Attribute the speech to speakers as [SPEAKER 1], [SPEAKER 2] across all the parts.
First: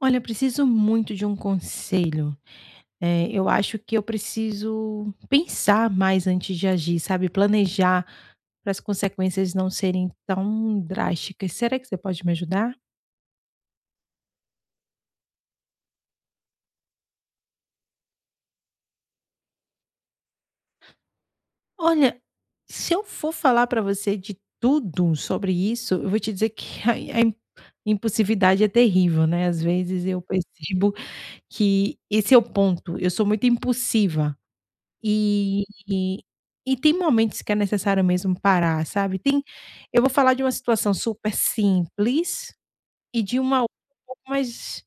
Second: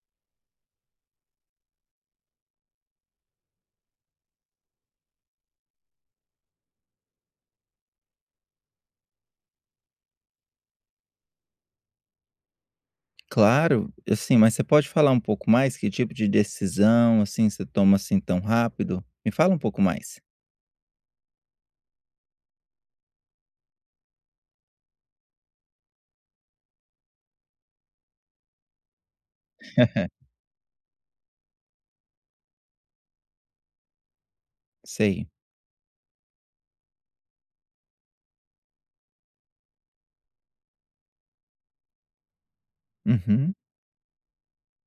[SPEAKER 1] Olha, eu preciso muito de um conselho. Eu acho que eu preciso pensar mais antes de agir, sabe, planejar para as consequências não serem tão drásticas. Será que você pode me ajudar?
[SPEAKER 2] Claro, assim, mas você pode falar um pouco mais? Que tipo de decisão, assim, você toma assim tão rápido? Me fala um pouco mais.
[SPEAKER 1] Olha, se eu for falar para você de tudo sobre isso, eu vou te dizer que a im impulsividade é terrível, né. Às vezes eu percebo que esse é o ponto, eu sou muito impulsiva.
[SPEAKER 2] Sei.
[SPEAKER 1] E e e tem momentos que é necessário mesmo parar, sabe. Tem Eu vou falar de uma situação super simples e de
[SPEAKER 2] Uhum.
[SPEAKER 1] uma outra um pouco mais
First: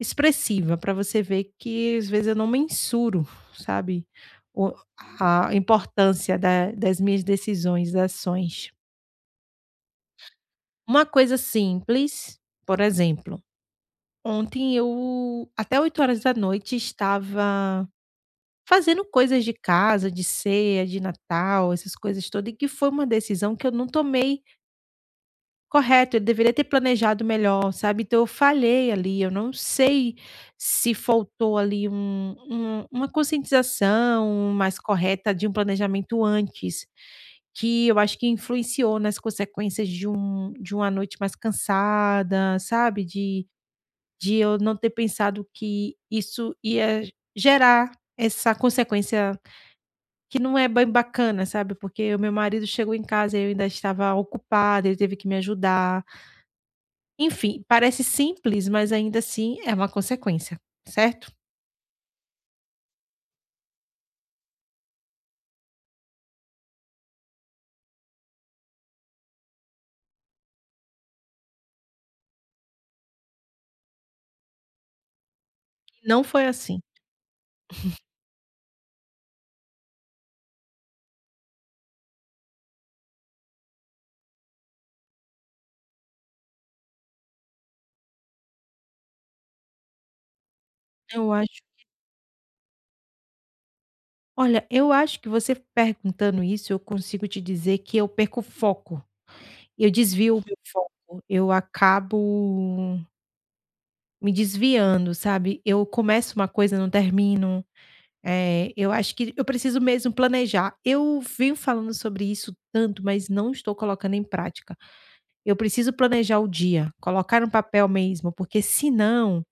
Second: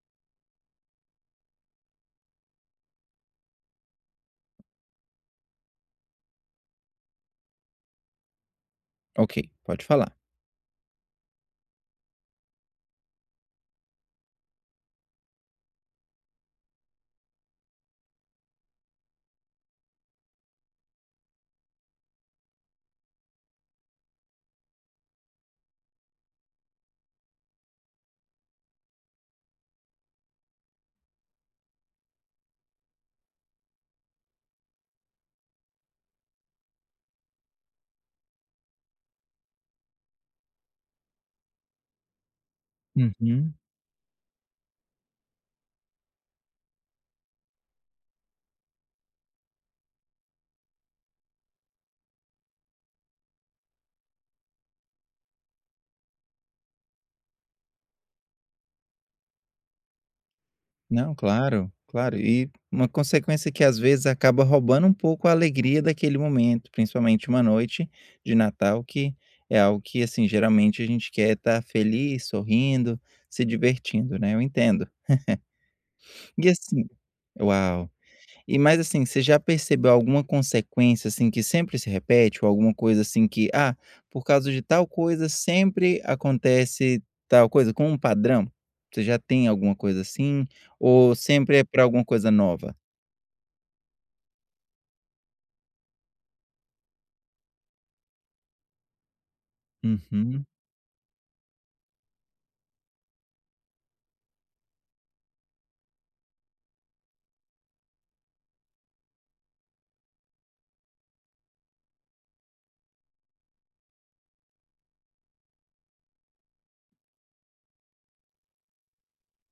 [SPEAKER 1] expressiva, para você ver que às vezes eu não mensuro, sabe, o a importância da das minhas decisões, das ações.
[SPEAKER 2] Ok, pode falar.
[SPEAKER 1] Uma coisa simples, por exemplo, ontem eu até 8 horas da noite estava fazendo coisas de casa, de ceia, de Natal, essas coisas todas, e que foi uma decisão que eu não tomei correto, eu deveria ter planejado melhor, sabe. Então eu falhei ali, eu não sei se faltou ali uma conscientização mais correta, de um planejamento antes, que eu acho que influenciou nas consequências de uma noite mais cansada, sabe, de
[SPEAKER 2] Uhum.
[SPEAKER 1] de eu não ter pensado que isso ia gerar essa consequência que não é bem bacana, sabe, porque o meu marido chegou em casa e eu ainda estava ocupada, ele teve que me ajudar. Enfim, parece simples, mas ainda assim é uma consequência,
[SPEAKER 2] Não,
[SPEAKER 1] certo?
[SPEAKER 2] claro, claro. E uma consequência que às vezes acaba roubando um pouco a alegria daquele momento, principalmente uma noite de Natal, que é algo que, assim, geralmente a gente quer estar feliz, sorrindo, se divertindo, né? Eu entendo.
[SPEAKER 1] Não foi
[SPEAKER 2] E
[SPEAKER 1] assim.
[SPEAKER 2] assim, uau. E mais assim, você já percebeu alguma consequência, assim, que sempre se repete? Ou alguma coisa assim que, ah, por causa de tal coisa sempre acontece tal coisa, com um padrão? Você já tem alguma coisa assim? Ou
[SPEAKER 1] Eu
[SPEAKER 2] sempre
[SPEAKER 1] acho
[SPEAKER 2] é pra alguma coisa nova?
[SPEAKER 1] olha, eu acho que, você perguntando isso, eu consigo te dizer que eu perco o foco, eu desvio o
[SPEAKER 2] Uhum,
[SPEAKER 1] meu foco, eu acabo me desviando, sabe. Eu começo uma coisa, não termino. É, eu acho que eu preciso mesmo planejar. Eu venho falando sobre isso tanto, mas não estou colocando em prática. Eu preciso planejar o dia, colocar no papel mesmo, porque senão,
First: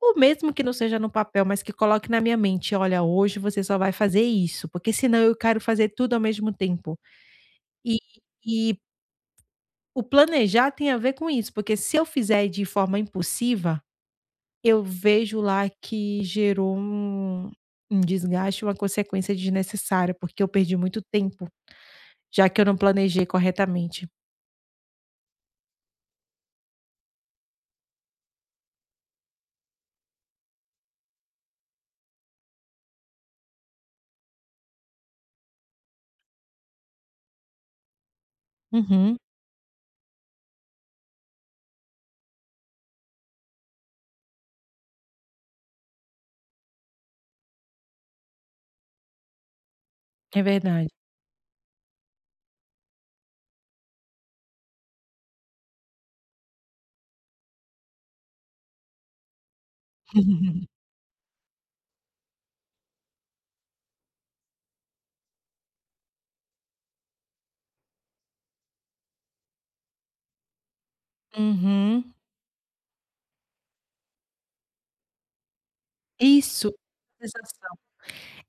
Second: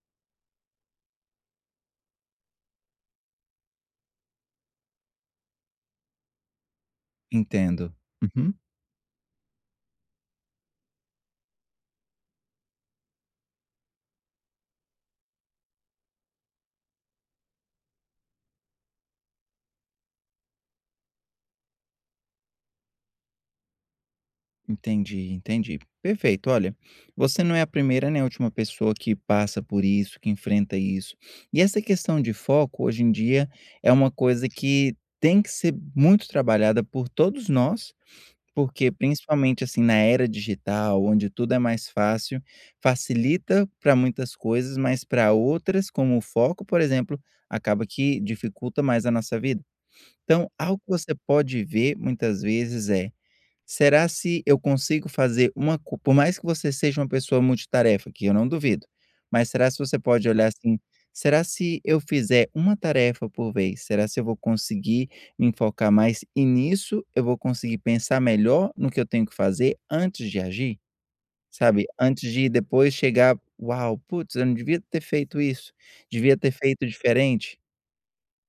[SPEAKER 1] ou mesmo que não seja no papel, mas que coloque na minha mente: olha, hoje você só vai fazer isso, porque senão eu quero fazer tudo ao mesmo tempo.
[SPEAKER 2] entendo.
[SPEAKER 1] E,
[SPEAKER 2] Uhum.
[SPEAKER 1] e o planejar tem a ver com isso, porque se eu fizer de forma impulsiva, eu vejo lá que gerou um desgaste, uma consequência desnecessária, porque eu perdi muito tempo, já que eu não planejei corretamente.
[SPEAKER 2] Entendi, entendi. Perfeito. Olha, você não é a primeira nem a última pessoa que passa por isso, que enfrenta isso. E essa questão de foco, hoje em dia, é uma coisa que tem que ser muito trabalhada por todos nós, porque
[SPEAKER 1] Uhum,
[SPEAKER 2] principalmente assim na era digital, onde tudo é mais fácil, facilita para muitas coisas, mas para outras, como o foco, por exemplo, acaba que dificulta mais a nossa vida.
[SPEAKER 1] é
[SPEAKER 2] Então, algo
[SPEAKER 1] verdade.
[SPEAKER 2] que você pode ver muitas vezes é será se eu consigo fazer uma co por mais que você seja uma pessoa multitarefa, que eu não duvido, mas será se você pode olhar assim: "Será se eu fizer uma tarefa por vez, será se eu vou conseguir me focar mais e nisso eu vou conseguir pensar melhor no que eu tenho que fazer antes de agir?", sabe,
[SPEAKER 1] Uhum.
[SPEAKER 2] antes de depois chegar: "Uau, putz, eu não devia ter feito isso, devia ter
[SPEAKER 1] Isso,
[SPEAKER 2] feito diferente".
[SPEAKER 1] sensação.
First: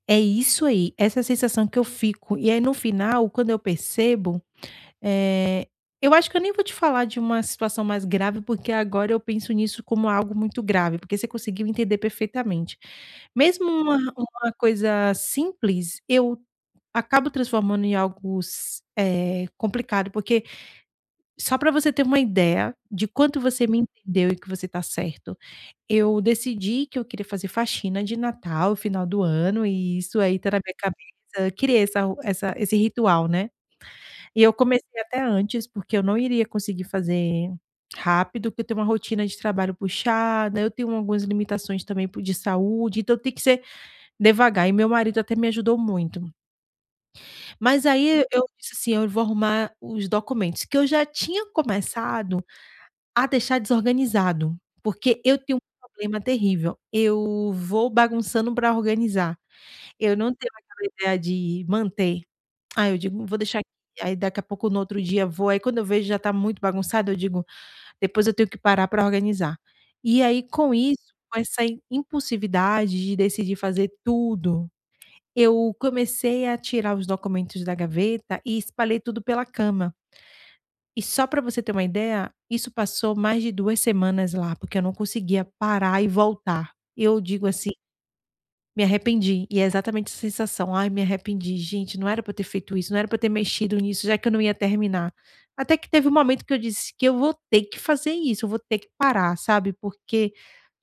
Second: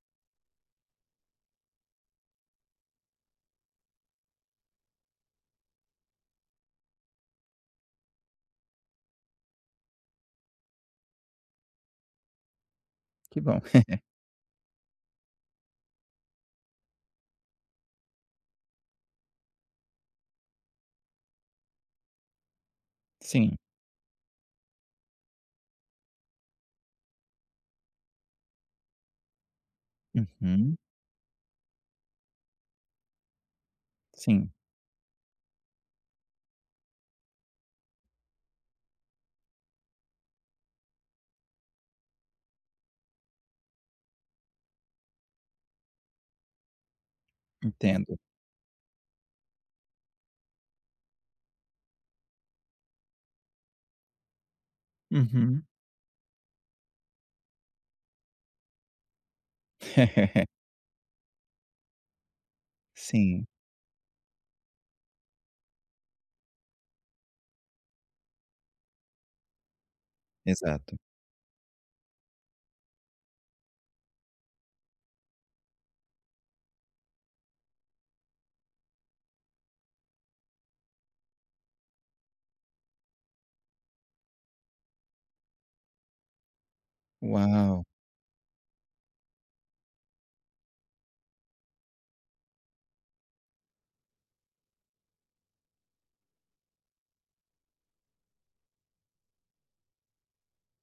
[SPEAKER 1] É isso aí, essa sensação que eu fico. E aí no final, quando eu percebo... Eh, eu acho que eu nem vou te falar de uma situação mais grave, porque agora eu penso nisso como algo muito grave, porque você conseguiu entender perfeitamente.
[SPEAKER 2] Que bom.
[SPEAKER 1] Mesmo uma coisa simples, eu acabo transformando em algo complicado, porque, só para você ter uma ideia de quanto
[SPEAKER 2] Sim.
[SPEAKER 1] você me entendeu e que você está certo, eu decidi que eu queria fazer faxina de Natal, final do ano, e isso aí tá na minha
[SPEAKER 2] Uhum.
[SPEAKER 1] cabeça. Eu queria essa essa esse ritual, né. E eu
[SPEAKER 2] Sim,
[SPEAKER 1] comecei até antes, porque eu não iria conseguir fazer rápido, porque eu tenho uma rotina de trabalho puxada, eu tenho algumas limitações também po de saúde, então tem que ser devagar, e meu marido até me ajudou muito. Mas
[SPEAKER 2] entendo.
[SPEAKER 1] aí eu disse assim: "Eu vou arrumar os documentos", que eu já tinha começado a deixar desorganizado, porque eu tenho um
[SPEAKER 2] Uhum.
[SPEAKER 1] problema terrível: eu vou bagunçando para organizar, eu não tenho aquela ideia de manter. Aí eu digo: "Vou
[SPEAKER 2] Sim.
[SPEAKER 1] deixar aqui", aí daqui a pouco, no outro dia, vou, aí quando eu vejo já está muito bagunçado, eu digo: "Depois eu tenho que parar para organizar". E aí com
[SPEAKER 2] Exato.
[SPEAKER 1] isso, com essa impulsividade de decidir fazer tudo, eu comecei a tirar os documentos da gaveta e espalhei tudo pela cama. E só para você ter uma ideia, isso passou mais de 2 semanas lá, porque eu não conseguia parar e voltar. Eu digo assim,
[SPEAKER 2] Uau!
[SPEAKER 1] me arrependi, e é exatamente essa sensação: "Ai, me arrependi, gente, não era pra eu ter feito isso, não era pra eu ter mexido nisso, já que eu não ia terminar". Até que teve um momento que eu disse que eu vou ter que fazer isso, eu vou ter que parar, sabe, porque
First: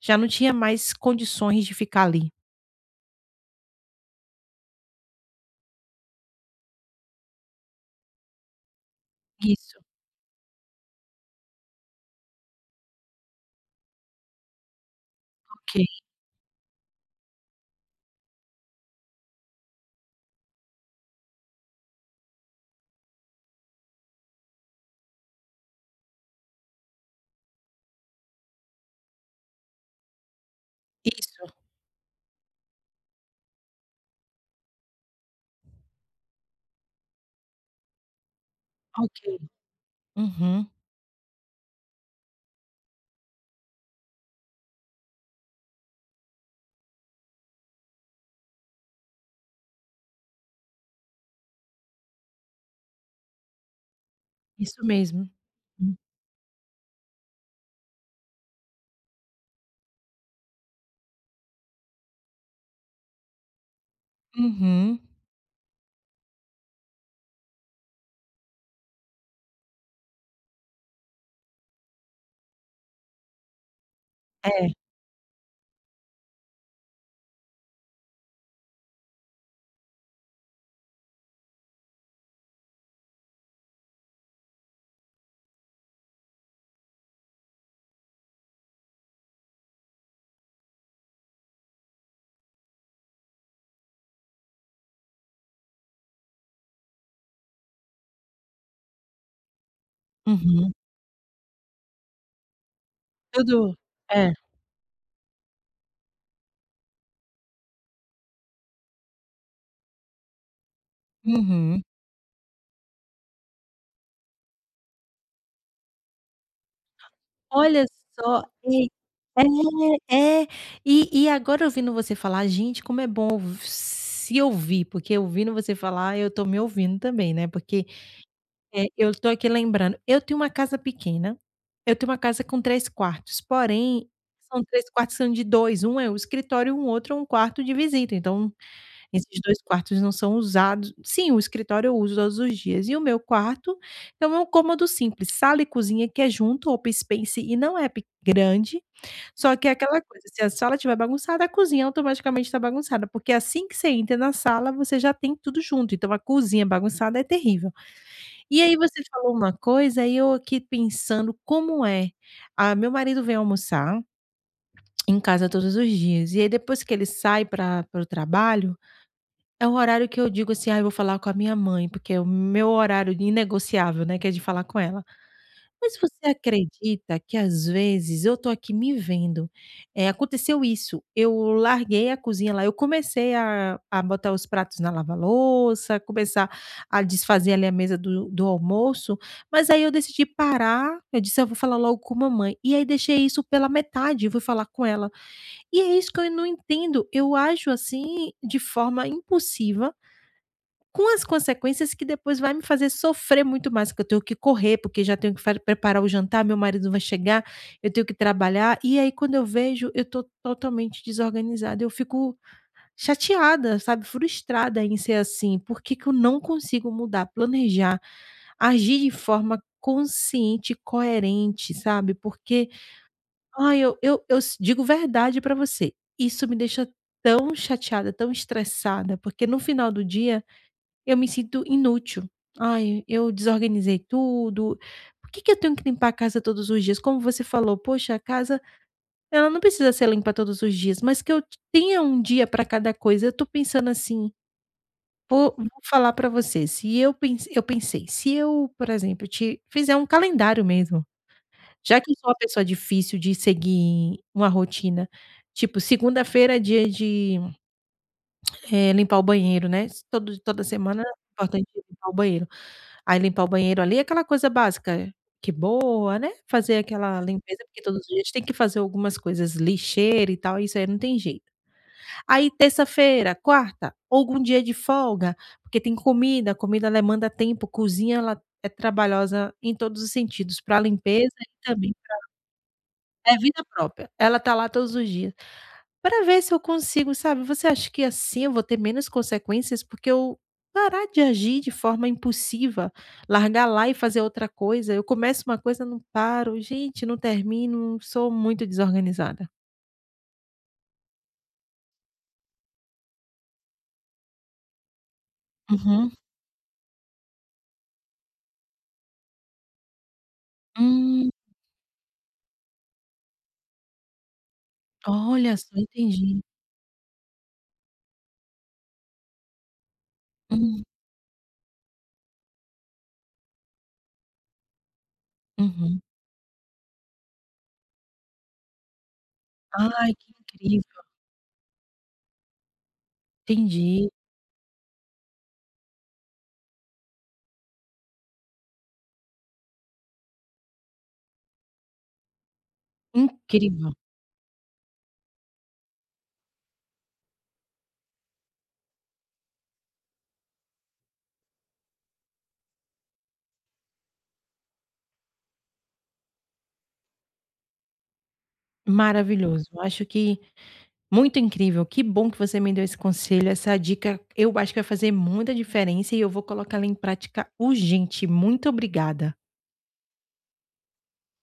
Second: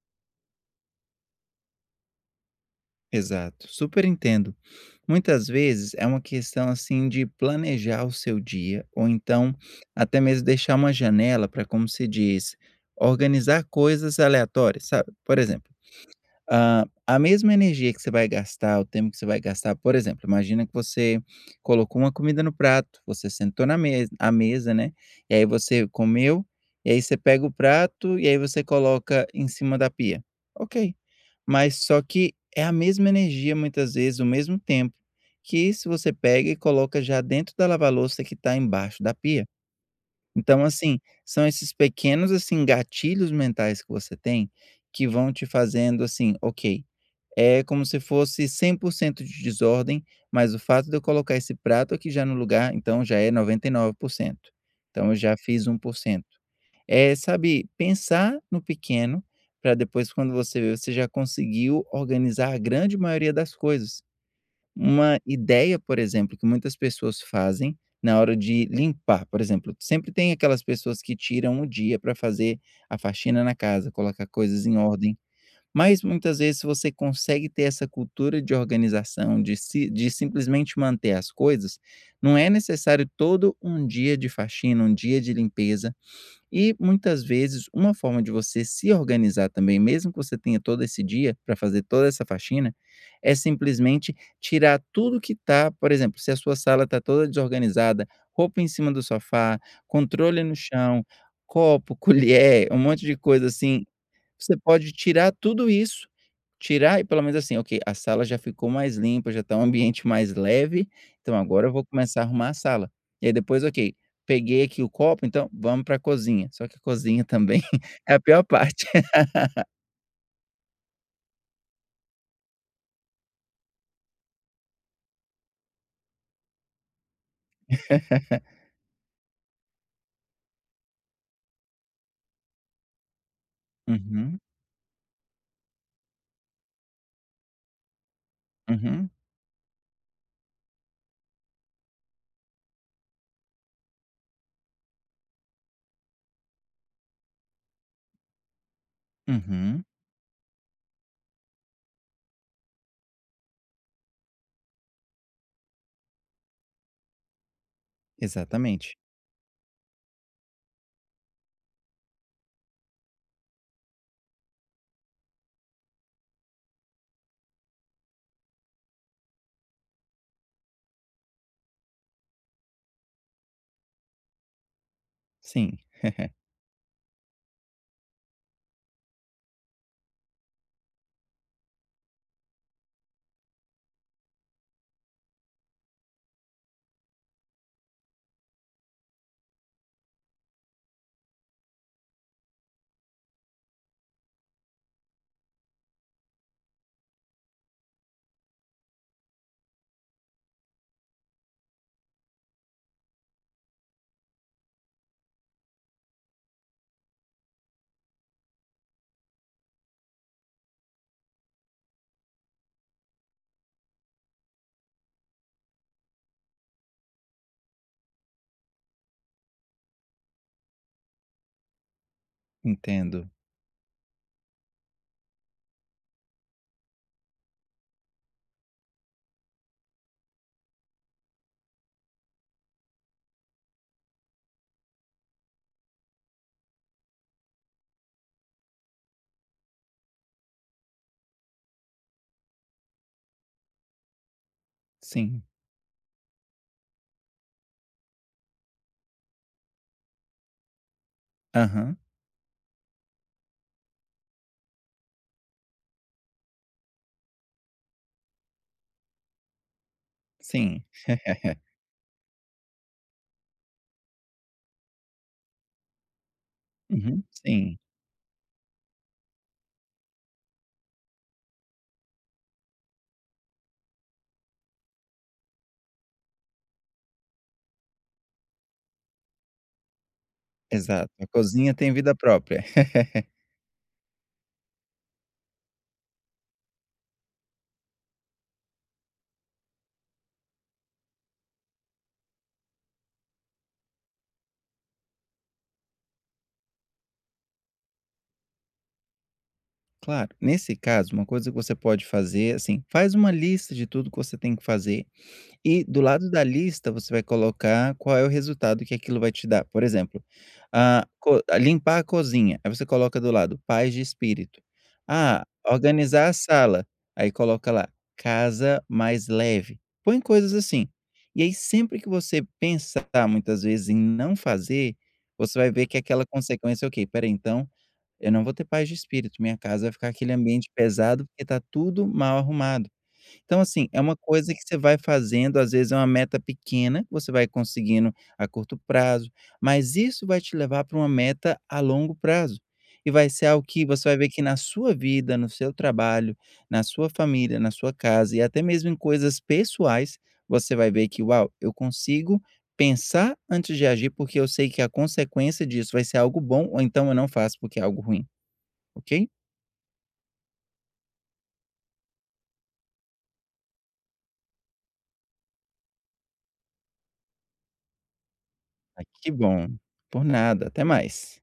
[SPEAKER 1] já não tinha mais condições de ficar ali.
[SPEAKER 2] Exato, super entendo. Muitas vezes é uma questão, assim, de planejar o seu dia ou então
[SPEAKER 1] Isso,
[SPEAKER 2] até mesmo deixar uma janela para, como se diz, organizar coisas aleatórias, sabe. Por exemplo,
[SPEAKER 1] ok.
[SPEAKER 2] ah, a mesma energia que você vai gastar, o tempo que você vai gastar, por exemplo, imagina que você colocou uma comida no prato, você sentou na mesa à mesa, né, e aí você comeu, e aí você pega o prato e aí você coloca em cima da pia. Ok,
[SPEAKER 1] Isso,
[SPEAKER 2] mas só que é a mesma energia muitas vezes, o mesmo tempo, que se você pega e coloca já dentro da lava-louça que está embaixo da
[SPEAKER 1] ok.
[SPEAKER 2] pia. Então,
[SPEAKER 1] Uhum,
[SPEAKER 2] assim, são esses pequenos, assim, gatilhos mentais que você tem, que vão te fazendo assim: "Ok, é como se fosse 100% de desordem, mas o fato de eu colocar esse prato aqui já no lugar, então já é 99%.
[SPEAKER 1] isso
[SPEAKER 2] Então eu
[SPEAKER 1] mesmo.
[SPEAKER 2] já fiz
[SPEAKER 1] Hum.
[SPEAKER 2] 1%. É, sabe, pensar no pequeno para depois quando você vê, você já conseguiu organizar a grande maioria das coisas.
[SPEAKER 1] Uhum.
[SPEAKER 2] Uma ideia, por exemplo, que muitas pessoas fazem na hora de limpar, por exemplo, sempre tem aquelas pessoas que tiram o dia para fazer a faxina na casa, colocar coisas
[SPEAKER 1] É.
[SPEAKER 2] em ordem, mas muitas vezes você consegue ter essa cultura de organização, de si de simplesmente manter as coisas, não é necessário todo um dia de faxina, um dia de limpeza, e muitas vezes uma forma de você se organizar também, mesmo que você tenha todo esse dia para fazer toda essa faxina, é simplesmente tirar tudo que está por exemplo, se a sua sala está toda desorganizada, roupa em cima do sofá, controle no
[SPEAKER 1] Uhum.
[SPEAKER 2] chão, copo, colher, um monte de coisa
[SPEAKER 1] Tudo
[SPEAKER 2] assim
[SPEAKER 1] é.
[SPEAKER 2] você pode tirar tudo isso, tirar e pelo menos assim: "Ok, a sala já ficou mais limpa, já está um ambiente mais leve, então agora eu
[SPEAKER 1] Uhum.
[SPEAKER 2] vou começar a arrumar a sala". E aí depois: "Ok, peguei aqui o copo, então vamos para a cozinha". Só que a cozinha também
[SPEAKER 1] Olha
[SPEAKER 2] é a
[SPEAKER 1] só,
[SPEAKER 2] pior parte.
[SPEAKER 1] e é, é. E agora, ouvindo você falar, gente, como é bom ouv se ouvir, porque ouvindo você falar, eu tô me ouvindo também, né, porque, eu tô aqui lembrando, eu tenho uma casa pequena, eu tenho uma casa com 3 quartos, porém,
[SPEAKER 2] Uhum,
[SPEAKER 1] são três quartos que são de dois: um é o escritório, um outro é um quarto de visita, então
[SPEAKER 2] uhum,
[SPEAKER 1] esses 2 quartos não são usados sim, o escritório eu uso todos os dias e o meu quarto. Então é um cômodo simples, sala e cozinha que é junto, open space, e não é pe grande, só que é
[SPEAKER 2] uhum.
[SPEAKER 1] aquela coisa, se a sala estiver bagunçada, a cozinha automaticamente está bagunçada, porque assim que você entra na sala, você já tem tudo junto, então a cozinha bagunçada é terrível. E aí
[SPEAKER 2] Exatamente.
[SPEAKER 1] você falou uma coisa e eu aqui pensando como é. Ah, meu marido vem almoçar em casa todos os dias, e aí depois que ele sai para o trabalho é um horário que eu digo assim: "Ah, eu vou falar com a minha mãe", porque é o meu horário inegociável, né, que é de falar com ela.
[SPEAKER 2] Sim.
[SPEAKER 1] Mas você acredita que às vezes eu tô aqui me vendo? Aconteceu isso: eu larguei a cozinha lá, eu comecei a botar os pratos na lava-louça, começar a desfazer ali a mesa do almoço, mas aí eu decidi parar, eu disse: "Ah, eu vou falar logo com mamãe", e aí deixei isso pela metade, fui falar com ela. E é isso que eu não entendo, eu ajo assim, de forma impulsiva, com as consequências que depois vai me fazer sofrer muito mais, que eu tenho que correr, porque já tenho que preparar o jantar, meu marido vai chegar, eu tenho que trabalhar, e aí quando eu vejo, eu tô totalmente desorganizada, eu fico chateada, sabe, frustrada em ser assim, porque que eu não consigo mudar, planejar, agir de forma consciente e coerente, sabe, porque,
[SPEAKER 2] Entendo.
[SPEAKER 1] ai, eu digo verdade pra você, isso me deixa tão chateada, tão estressada, porque no final do dia eu me sinto inútil. "Ai, eu desorganizei tudo. Por que que eu tenho que limpar a casa todos os dias?" Como você falou, poxa, a casa, ela não precisa ser limpa todos os dias, mas que eu t tenha um dia para cada coisa. Eu tô pensando assim,
[SPEAKER 2] Sim.
[SPEAKER 1] vou falar para você, se eu pens eu pensei, se eu, por exemplo, te fizer um calendário mesmo,
[SPEAKER 2] Aham.
[SPEAKER 1] já que sou uma pessoa difícil de seguir uma rotina, tipo, segunda-feira é dia de, limpar o banheiro, né, todo toda
[SPEAKER 2] Sim.
[SPEAKER 1] semana é importante limpar o banheiro. Aí limpar o banheiro ali é aquela coisa básica que boa, né, fazer aquela
[SPEAKER 2] Uhum.
[SPEAKER 1] limpeza,
[SPEAKER 2] Sim.
[SPEAKER 1] porque todos os dias tem que fazer algumas coisas, lixeira e tal, isso aí não tem jeito. Aí terça-feira, quarta, algum dia de folga, porque tem comida, comida ela demanda tempo, cozinha ela é trabalhosa em todos os sentidos, pra
[SPEAKER 2] Exato. A
[SPEAKER 1] limpeza, e
[SPEAKER 2] cozinha tem
[SPEAKER 1] também
[SPEAKER 2] vida própria.
[SPEAKER 1] é vida própria, ela tá lá todos os dias, para ver se eu consigo, sabe? Você acha que assim eu vou ter menos consequências? Porque eu parar de agir de forma impulsiva, largar lá e fazer outra coisa... Eu começo uma coisa, não paro, gente, não termino, sou muito desorganizada.
[SPEAKER 2] Claro, nesse caso, uma coisa que você pode fazer, assim, faz uma lista de tudo que você tem que fazer e do
[SPEAKER 1] Uhum.
[SPEAKER 2] lado da lista você vai colocar qual é o resultado que aquilo vai te dar. Por exemplo, ah,
[SPEAKER 1] Hum.
[SPEAKER 2] co- ah, limpar a cozinha, aí você coloca do lado paz de espírito. Ah,
[SPEAKER 1] Olha só,
[SPEAKER 2] organizar a
[SPEAKER 1] entendi.
[SPEAKER 2] sala, aí coloca lá casa mais leve. Põe coisas
[SPEAKER 1] Hum.
[SPEAKER 2] assim. E aí sempre que você pensar muitas vezes em não fazer, você vai ver que
[SPEAKER 1] Uhum.
[SPEAKER 2] aquela consequência, ok, peraí, então eu não vou ter paz de espírito, minha casa vai ficar
[SPEAKER 1] Ai, que
[SPEAKER 2] aquele ambiente
[SPEAKER 1] incrível,
[SPEAKER 2] pesado, porque está tudo mal arrumado. Então, assim, é
[SPEAKER 1] entendi.
[SPEAKER 2] uma coisa que você vai fazendo, às vezes é uma meta pequena, você vai conseguindo a curto prazo, mas isso vai te levar para uma meta a longo prazo. E vai ser algo que
[SPEAKER 1] Incrível,
[SPEAKER 2] você vai ver que na sua vida, no seu trabalho, na sua família, na sua casa e até mesmo em coisas pessoais, você vai ver que, uau, eu consigo pensar antes de agir, porque eu sei que a consequência disso vai ser algo bom, ou então eu não faço porque é algo ruim. Ok?
[SPEAKER 1] maravilhoso. Acho que Muito incrível, que bom que você me deu esse conselho, essa dica eu acho que vai fazer muita diferença e eu vou colocá-la em prática urgente. Muito
[SPEAKER 2] Ai, que
[SPEAKER 1] obrigada.
[SPEAKER 2] bom. Por nada. Até mais.